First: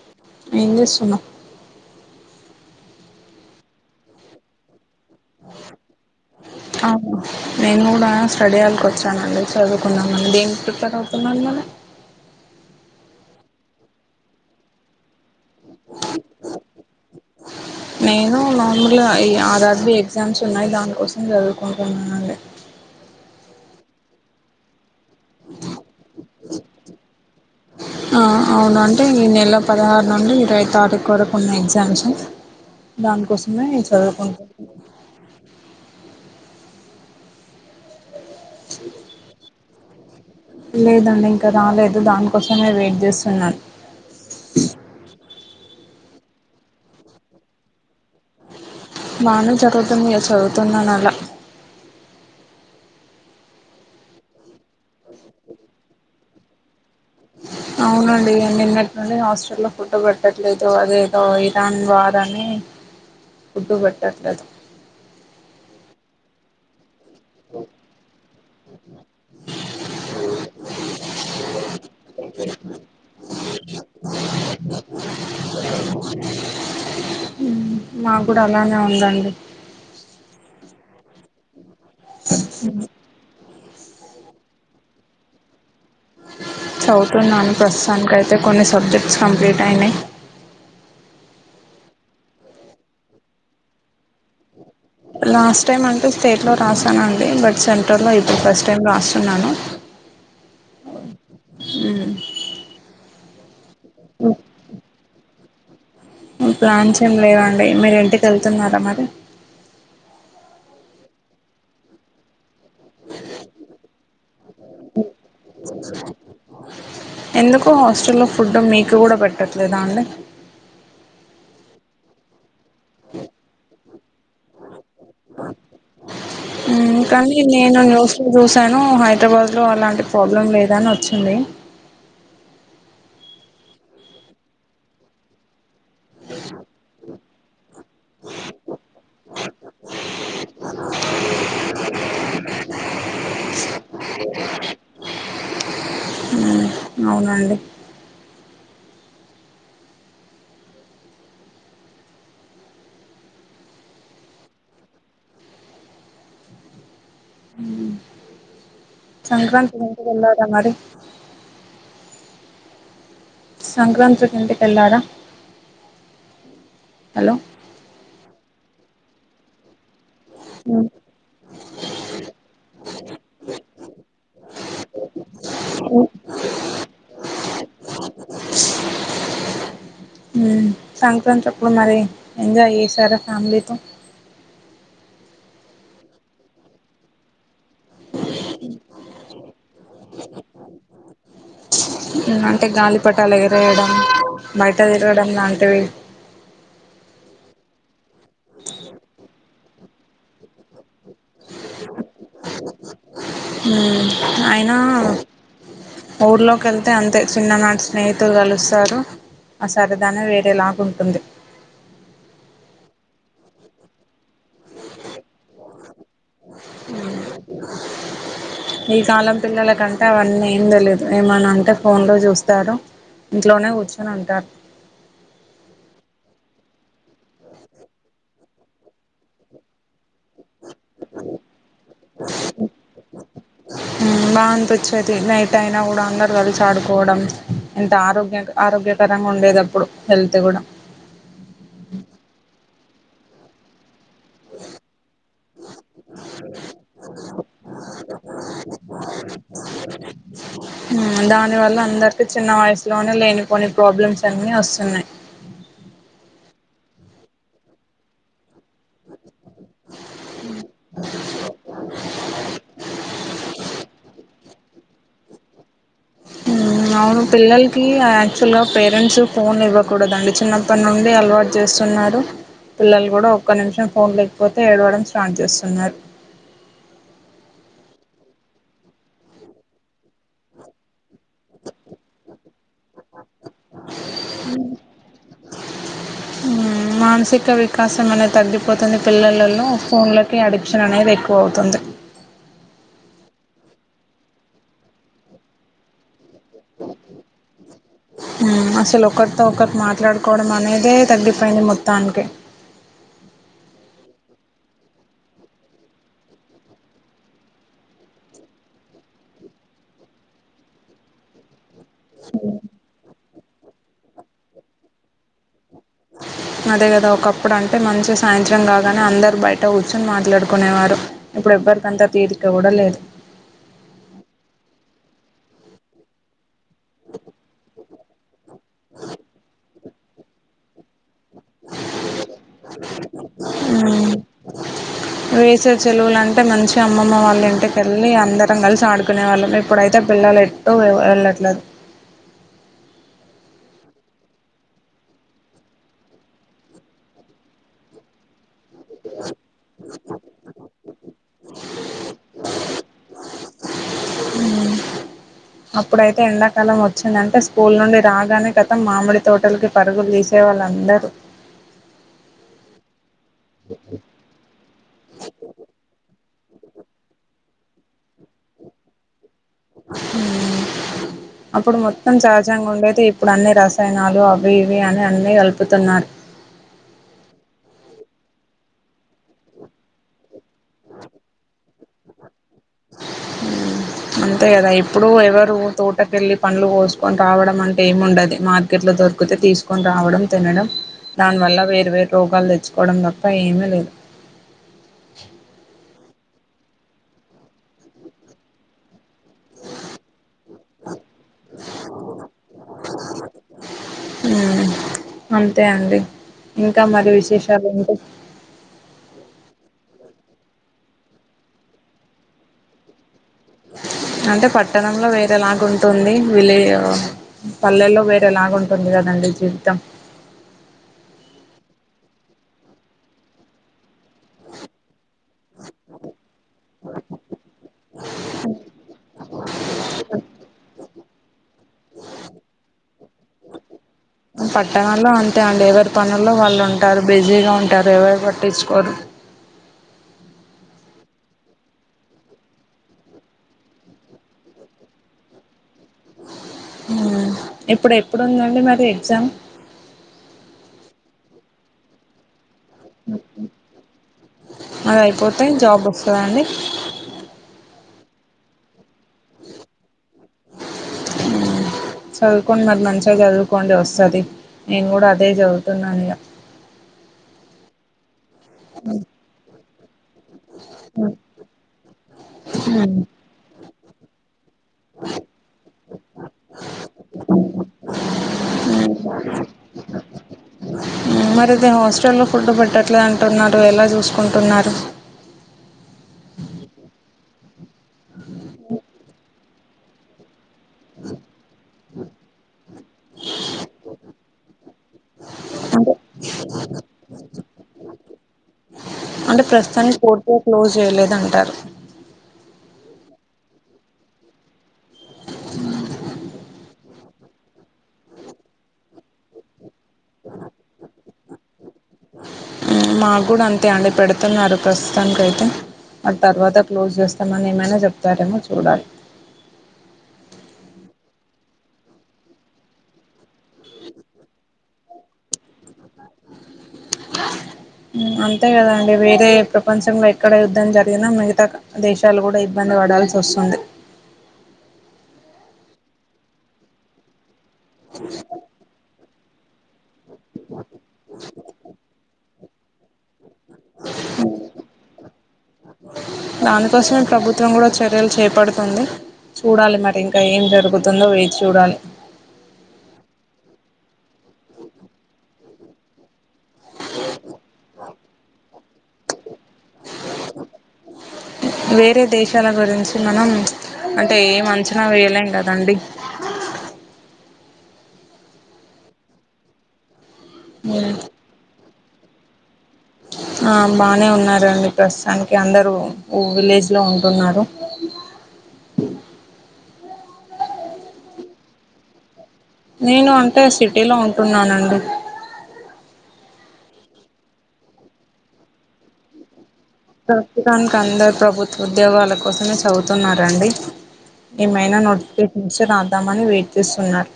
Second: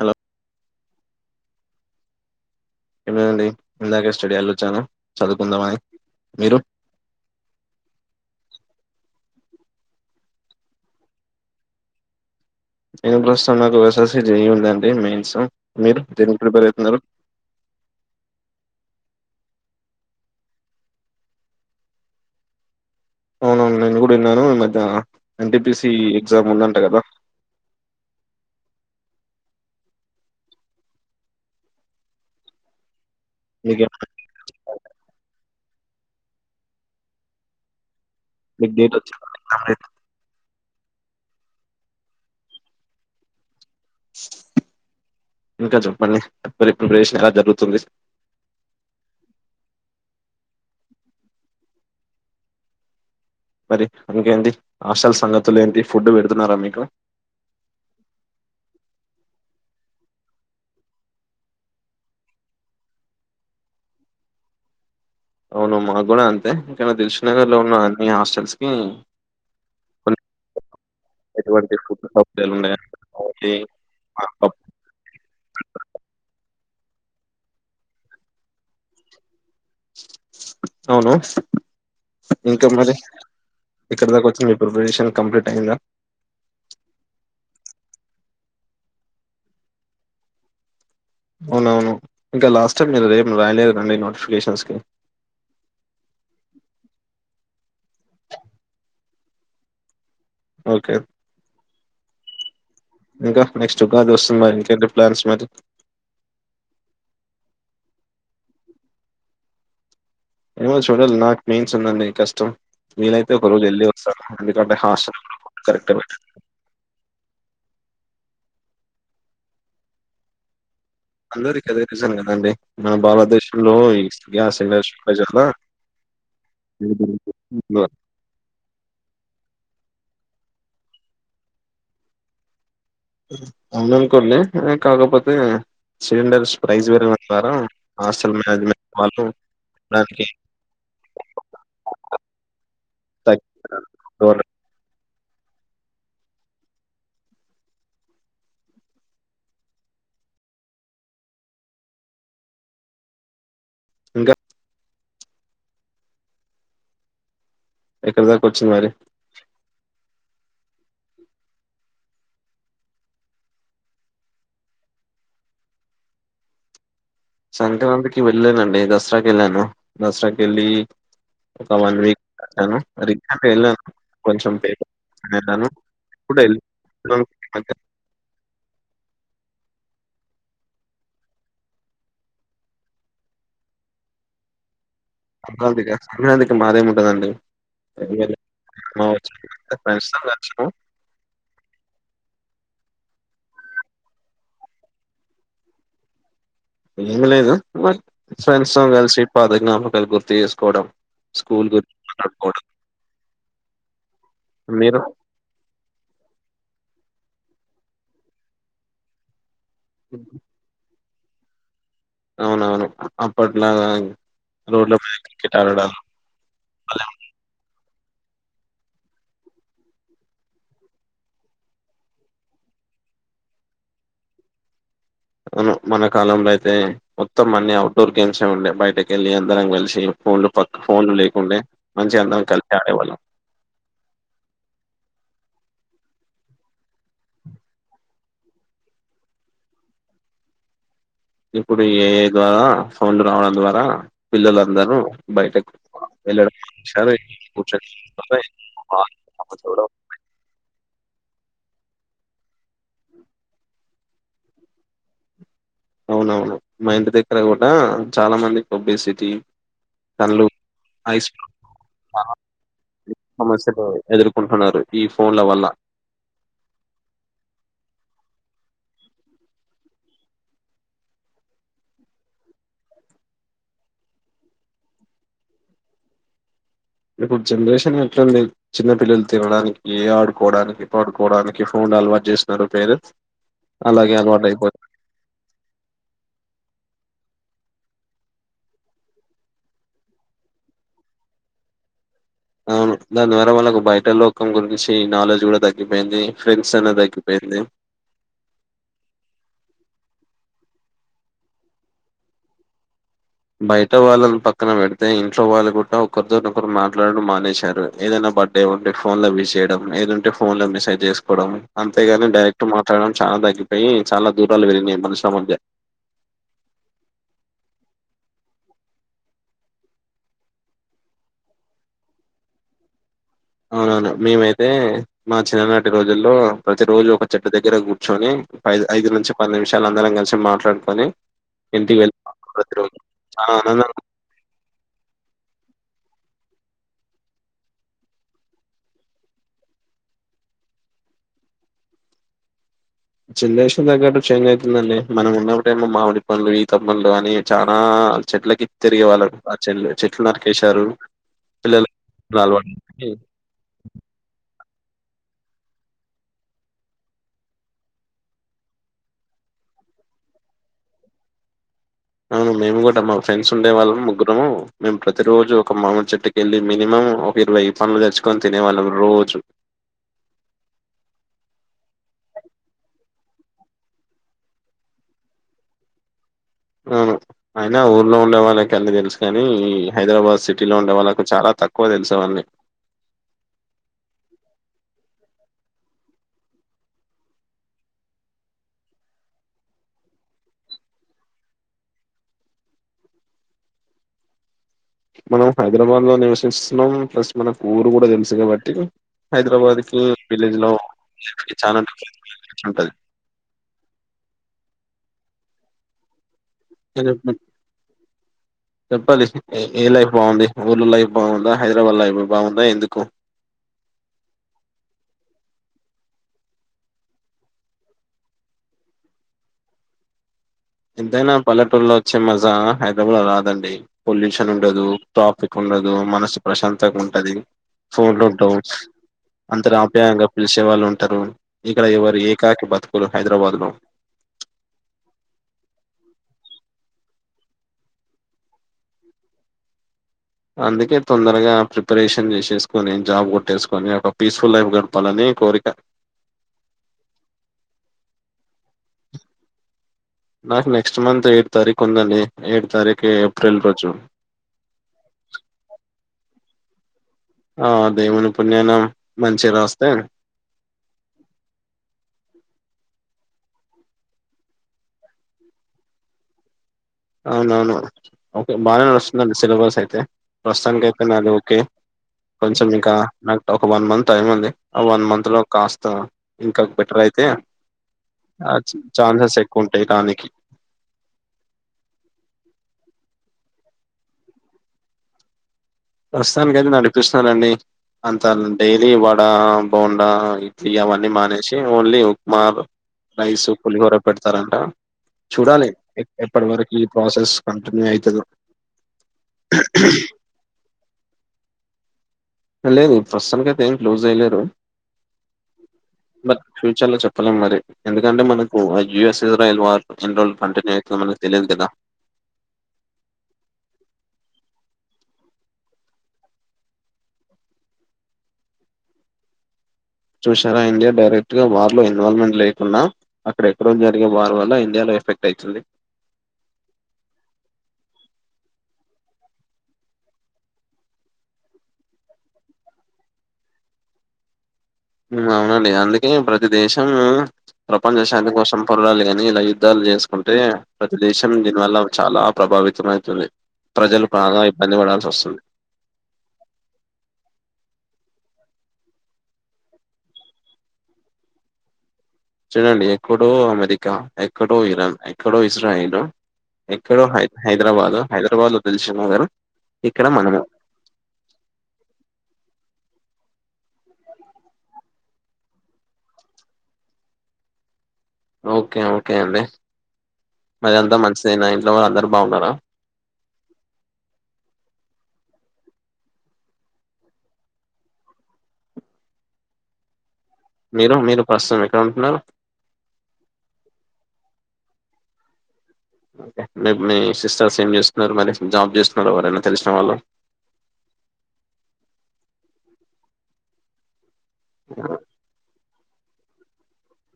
Hello ఏం చేస్తున్నావ్ ఏం లేదండి ఇందాకే స్టడీ వెళొచ్చాను ఆ నేను కూడా స్టడీయాళకి వచ్చానండి చదువుకున్నాం దేనికి ప్రిపేర్ అవుతున్నారు మరి నేను ప్రస్తాం నాకు వేసాల్సి జయ్య ఉందండి మెయిన్స్ మీరు దేనికి ప్రిపేర్ అవుతున్నారు నేను నార్మల్ ఈ ర్ ర్ బి ఎగ్జామ్స్ ఉన్నాయి దానికోసం చదువుకుంటున్నాను అండి అవునవును నేను కూడా విన్నాను మీ మధ్య N T P C exam ఉందంట కదా ఆ అవును అంటే ఈ నెల పదహారు నుండి ఇరవై తారీఖు వరకు ఉన్నాయి ఎగ్జామ్స్ దానికోసమే మీకే చదువుకుంటున్నా మీకు డేట్ వచ్చ లేదండి ఇంకా రాలేదు దానికోసం నేను వెయిట్ చేస్తున్నాను ఇంకా చెప్ మళ్లీ మీ ప్రిపరేషన్ ఎలా జరుగుతుంది బానే చదువుతుంది చదువుతున్నాను అలా మరి ఇంకేంటి హాస్టల్ సంగతులు ఏంటి ఫుడ్ పెడు న్నారా మీకు అవునండి నిన్నటి నుండి హాస్టల్లో ఫుడ్ పెట్టట్లేదు అదేదో ఇరాన్ వార్ అని ఫుడ్ పెట్టట్లేదు అవును మా గున అంతే కని తెసు నగర్ లో ఉన్న అన్ని హాస్టల్స్కి కొన్ని ఎటువంటి [unintelligible] మా కూడా అలానే ఉందండి అవును ఇంకేం మరి ఎక్కడి దాకా వచ్చి మీ ప్రిపరేషన్ కంప్లీట్ అయిందా ప్రస్తుతానికి అయితే కొన్ని సబ్జెక్ట్స్ కంప్లీట్ అయినాయి అవునవును ఇంకా లాస్ట్ టైం మీరు ఏం రాయలేదు కదా అండి నోటిఫికేషన్స్ కి లాస్ట్ టైం అంటే స్టేట్లో రాసానండి బట్ సెంట్రల్ లో ఇప్పుడు ఫస్ట్ టైం రాస్తున్నాను ఓకే ఉ ఇంకా నెక్స్ట్ ఉగాది వస్తుంది మరి ఇంకేంటి ప్లాన్స్ మరి ప్లాన్స్ ఏమి లేవండి మీరు ఇంటికి వెళ్తున్నారా మరి ఏమో నేను చూడాలా నాకు మెయిన్స్ ఉంది అండి కష్టం నేనైతే ఒకరోజు వెళ్లి వస్తాను ఎందుకంటే హాస్టల్ రూమ్ కరెక్టా ఎందుకు హాస్టల్లో ఫుడ్ మీకు కూడా పెట్టట్లేదా అండి అందరికీ అదే కిచెన్ కదండీ, మన భారతదేశం లో ఈ వి [inaudible] హు కానీ నేను న్యూస్ లో చూసాను హైదరాబాద్ లో అలాంటి ప్రాబ్లం లేదు అని వచ్చింది, అవుననుకోండి కాకపోతే సిలిండర్స్ ప్రైస్ పెరగ సారా అసలు [inaudible] హు అవునండి, ఇంకా ఎక్కడి దాకా వచ్చింది మరి ఏందట మరి సంక్రాంతి కి ఇంటికి వెళ్లారా సంక్రాంతి కి వెళ్లాను అండి ద దసరా కి వెళ్ళాను దసరాకి వెళ్ళి మ్మ్. ఒక వన్ వీక్ కొంచెం వెళ్ళాను కొంచెం [inaudible] వెళను హు సంక్రాంతి అప్పుడు మరి ఎంజాయ్ చేసారా ఫ్యామిలీతో సంక్రాంతికి హ సంక్రాంతికి మాది ఏమి ఉంటదా అండి [inaudible] ఫ్రెండ్స్ తో కలిసినాం అంటే గాలిపటాలు ఎగిరేయడం బయట తిరగడం లాంటివి ఏమి లేదు. నా ఫోటోలు గుర్తు చేసుకోవడం స్కూల్ గురించి మాట్లాడుకోవడం. హు అయినా మీరు? ఊర్లో క వెళ్తే అంతే చిన్ననాటి స్నేహితులు కలుస్తారు ఆ సరదానే వేరేలాగా ఉంటుంది అవునవును అప్పట్లాగా రోడ్ల పైన క్రికెట్ ఆడడం అవున ఈ కాలం పిల్లలకంటే అవన్నీ ఏం తెలియదు ఏమని అంటే ఫోన్లో చూస్తారు ఇంట్లోనే కూర్చొని ఉంటారు మన కాలంలో అయితే మొత్తం అన్ని అఔట్ డోర్ గేమ్స్ ఏ ఉండేయి బయటక వెళ్ళలి అందరం కలిసి ఫోన్లు పక్క ఫోన్లు లేకుంటే మంచి అందం కలిసి ఆడేవాళ్ళం ట్ అయినా కూడా అందరూ కలిసి ఆడుకోవడం ఎంత ఆరోగ్య ఆరోగ్యకరంగా ఉండేది అప్పుడు హెల్త్ కూడా ఇప్పుడు ఏ ద్వా ఫోన్లు రావడం ద్వారా పిల్లలందరూ బయటకు వెళ్ళడం కూర్చొ చూ [inaudible] దానివల్ల అందరికీ చిన్న వయసులోనే లేనిపోని ప్రాబ్లమ్స్ అన్నీ వస్తున్నాయి అవునవును మా ఇంటి దగ్గర కూడా చాలా మంది ఒబేసిటీ కండ్లు ఐస్ సమస్యకూ ఎదుర్ కుంటున్నారు ఈ ఫోన్ల వల్ల అవును పిల్లలకి యాక్చువల్గా పేరెంట్స్ ఫోన్లు ఇవ్వకూడదండి చిన్నప్పటి నుండి అలవాటు చేస్తున్నారు. పిల్లలు కూడా ఒక్క నిమిషం ఫోన్ లేకపోతే ఏడవడం స్టార్ట్ చేస్తున్నారు. ఇప్పుడు జనరేషన్ ఎట్లుంది చిన్న పిల్లలు తినడానికి ఆడుకోవడానికి పడుకోవడానికి ఫోన్లు అలవాటు చేస్తున్నారు పేరెంట్స్ అలాగే అలవాటయిపో ఉమ్ మానసిక వికాసం అనేది తగ్గిపోతుంది పిల్లలలో ఫోన్లకి అడిక్షన్ అనేది ఎక్కువ అవుతుంది అవును దాని ద్వారా వాళ్ళకు బయట లోకం గురించి నాలెడ్జ్ కూడా తగ్గిపోయింది ఫ్రెండ్స్ అనేది తగ్గిపోయింది ఆ అసలు ఒకర్తో ఒకర్ మా మాట్లాడుకోవడం అనేదే తగ్గిపోయింది మొత్తానికి బయట వాళ్ళని పక్కన పెడితే ఇంట్లో వాళ్ళు కూడా ఒకరితోని ఒకరు మాట్లాడడం మానేశారు. ఏదైనా బర్త్డే ఉంటే ఫోన్ లో విస్ చేయడం ఏదుంటే ఫోన్ లో మెసేజ్ చేసుకోవడం అంతేగానీ డైరెక్ట్ మాట్లాడడం చాలా దగ్ గిపెయ్ చాలా దూరాలు వెళ్ళినయి మనుషుల మధ్య అదే కదా ఒకప్పుడు అంటే మంచి సాయంత్రం కాగానే అందరు బయట కూర్చుని మాట్లాడుకునేవారు. ఇప్పుడు ఎవ్వరికంతా తీరిక కూడా లేదు అవునవును మేమైతే మా చిన్ననాటి రోజుల్లో ప్రతి రోజు ఒక చెట్టు దగ్గర కూర్చొని పఐదు ఐదు నుంచి పన్నెండు విషాలందరం కలిసి మాట్లాడుకొని ఇంటికెల్ ప్రతిరోజు చానా ఆనందంగ చెలువులంటే మంచిగ అమ్మమ్మ వాళ్ళ ఇంటికెళ్ళి అందరం కలిసి ఆడుకునే వాళ్ళం ఇప్పుడైతే పిల్లలు ఎట్టు వెళ్ళట్లేదు జనరేషన్ తగ్గట్టు చేంజ్ అయితుందండి మనం ఉన్నప్పుడు ఏమో మామిడి పండ్లు ఈత పండ్లు అని చానా చెట్లకి తిరిగే వాళ్ళు అచెల్ చెట్లు నరికేశారు పిల్లలక్ [unintelligible] ఉమ్ అప్పుడైతే ఎండాకాలం వచ్చిందంటే స్కూల్ నుండి రాగానే కతం మామిడి తోటలకి పరుగులు తీసేవాళ్ళందరూ అవును మేము కూడా మా ఫ్రెండ్స్ ఉండే వాళ్ళము ముగ్గురము. మేము ప్రతి రోజు ఒక మామిడి చెట్టుకి వెళ్ళి మినిమం ఒక ఇరవై పనులు తెచ్చుకొని తినేవాళ్ళము రోజు. ఉమ్ అప్పుడు మొత్తం సహజంగా ఉండేది ఇప్పుడు అన్ని రసాయనాలు అవి ఇవి అని అన్నీ కలుపుతున్నారు అవును అయినా ఊర్లో ఉండే వాళ్ళకి అన్ని తెలుసు కాని హైదరాబాద్ సిటీలో ఉండే వాళ్ళకు చాలా తక్కువ తెలుసు అవన్నీ అంతే కదా ఇప్పుడు ఎవరు తోటకెళ్ళి పండ్లు కోసుకొని రావడం అంటే ఏముండది మార్కెట్లో దొరికితే తీసుకొని రావడం తినడం దానివల్ల వేర్వేరు రోగాలు తెచ్చుకోవడం తప్ప ఏమీ లేదు మనం హైదరాబాద్ లో నివసిస్తున్నాం ప్లస్ మనకు ఊరు కూడా తెలుసు కాబట్టి హైదరాబాద్ కీ విలేజ్ లో చానా ఉంటది తే అండి ఇంకా నేను మరి చెప్ప- విశేషాలు ఏంటి చెప్పాలి ఏ ఏ లైఫ్ బాగుంది ఊర్ల లైఫ్ బాగుందా హైదరాబాద్ లైఫ్ బాగుందా ఎందుకు అంటే పట్టణంలో వేరేలాగుంటుంది విలే పల్లెల్లో వేరేలాగుంటుంది కదండి జీవితం ఎంతైనా పల్లెటూరులో వచ్చే మజా హైదరాబాద్ లో రాదండి పొల్యూషన్ ఉండదు టాపిక్ ఉండదు మనసు ప్రశాంతంగుంటది ఫోన్లు ఉంటవు అంతరు ఆప్యాయంగా పిలిసే వాళ్ళు తరూ ఇక్కడ ఎవరి ఏకాకీ బతుకులు హైదరాబాద్ లో లేవర్ పనుల్లో వాళ్ళు ఉ టారు బిజీగా ఉంటారు ఎవరు పట్టించుకోరు అందుకే తొందరగా ప్రిపరేషన్ చేసేసుకోని జాబ్ కొట్టేసుకొని ఒక పీస్ఫుల్ లైఫ్ గడపాలని కోరిక ఇప్పుడు ఎప్పుడుందండి మరి ఎగ్జామ్ నాకు నెక్స్ట్ మంత్ ఏడ్ తారీఖు ఉందండి ఎయిట్ తారీఖు ఏప్రిల్ రోజు అది అయిపోతే జాబ్ వస్తాదా అండి ఆ దేవుని పుణ్యాన మంచిగా రాస్తే చదువుకోండి మరి మంచిగా చదువుకోండి వస్తది నేను కూడా అదే చదువుతున్నా ఇగ అవునవును ఓకే బానే నాడుస్తుందండి సిలబస్ అయితే తే ప్రస్తుతానికి అయితే నాది ఓకే కొంచెం ఇంకా నాకు డౌ వన్ మంత్ టైమ్ ఉంది ఆ వన్ మంత్ లో కాస్త ఇంకా బెటర్ అయితే చాన్సెస్ ఎక్కువ ఉంటాయి కానికి మరి అదే హాస్టల్లో ఫుడ్ బట్టర్ ట్లే అంటున్నారు ఎలా చూసుకుంటున్నారు ప్రస్తుతానికి అయితే నే నడిపిస్తున్నానండి అంత డైలీ వడా బోండా అవన్నీ మానేసి ఓన్లీ ఉప్మా రైస్ పులిహోర పెడతారంట చూడాలి అంటే ఎప్పటి వరకు ఈ ప్రాసెస్ కంటిన్యూ అవుతదో అంటే ప్రస్తుతానికి పూర్తిగా క్లోజ్ చేయలేదంటారు లేదు ప్రస్తుతానికి అయితే ఏం క్లోజ్ అయ్యలేరు బట్ ఫ్యూచర్లో చెప్ప చెప్పలేం మరి ఎందుకంటే మనకు జూఎస్ ఇజ్రాయల్ వార్ ఏన్నీరోజులు కంటిన్యూ అయితాదో మనకి తెలియదు కదా ప్రస్తుతానికైతే బట్ తర్వాత క్లోజ్ చేస్తామని ఏమైనా చెప్తారేమో చూడాలి చూసారా ఇండియా డైరెక్ట్ గా వార్ లో ఇన్వాల్వ్మెంట్ లేకున్నా అక్కడ ఎక్కడో జరిగే వారు వల్ల ఇండియాలో ఎఫెక్ట్ అయితుంది అంతే కదా అండి వేరే ప్రపంచంలో ఎక్కడ యుద్ధం జరిగినా మిగతా దేశాలు కూడా ఇబ్బంది పడాల్సి వస్తుంది అవునండి అందుకే ప్రతి దేశం ప్రపంచ శాంతి కోసం పొర్లాలి కానీ యుద్దధాలు చేస్ కుంటే ప్రతిదేశం దీనివల్ల చాలా ప్రభావితమైతుంది ప్రజలు బాగా ఇబ్బంది పడాల్సొస్తుంది. దానికోసమే ప్రభుత్వం కూడా ఓచ్ చర్యలు చేపడుతుంది చూడాలి మరి ఇంకా ఏం జరుగుతుందో వేచి చూడాలి చూడండి ఎక్కడో అమెరికా ఎక్కడో ఇరాన్ ఎక్కడో ఇజ్రాయిలు ఎక్కడ హై హైదరాబాద్ హైదరాబాద్ దిల్సుక్నగర్ వేరే దేశాల గురించి మనం అంటే ఎం అంచనా వేయలేం కదండి ఓకే ఓకే అండి మరి అంతా మంచిదే అందరు బాగున్నారా ఆ బానే ఉన్నారండి ప్రస్తుతానికి అందరు విలేజ్ లో ఉంటున్నారు మీరు మీరు పర్సన్ ఎక్కడ ఉంటున్నారు నేను అంటే సిటీలో ఉంటున్నానండి మీ సిస్టర్స్ ఏం చేస్తున్నారు మరి జాబ్ చేస్తున్నారు ఎవరైనా తెలిసిన వాళ్ళు? ప్రస్తుతానికి అందరు ప్రభుత్వ ఉద్యోగాల కోసమే చదువుతున్నారండి ఏమైనా నోటిఫికేషన్ వస్తే ద దామని వెయిట్ చేస్తున్నారు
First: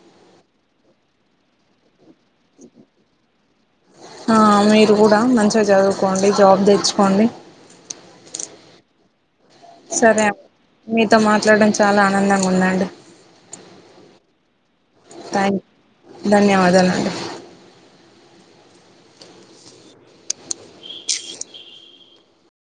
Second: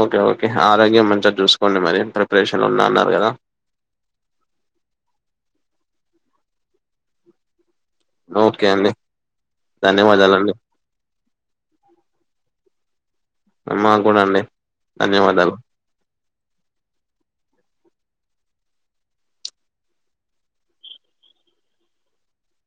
ఓకే ఓకే ఆరోగ్యం మంచిగా చూసుకోండి మరి ప్రిపరేషన్లో ఉన్నా అన్నారు కదా ఆ మీరు కూడా మంచి మంచిగా చదువుకోండి జాబ్ తెచ్చుకోండి ఓకే అండి సరే ధన్యవాదాలు అండి మీతో మాట్లాడడం చాలా ఆనందంగా ఉందండి మా కూడా అండి ధన్యవాదాలు ధన్యవాదాలు అండి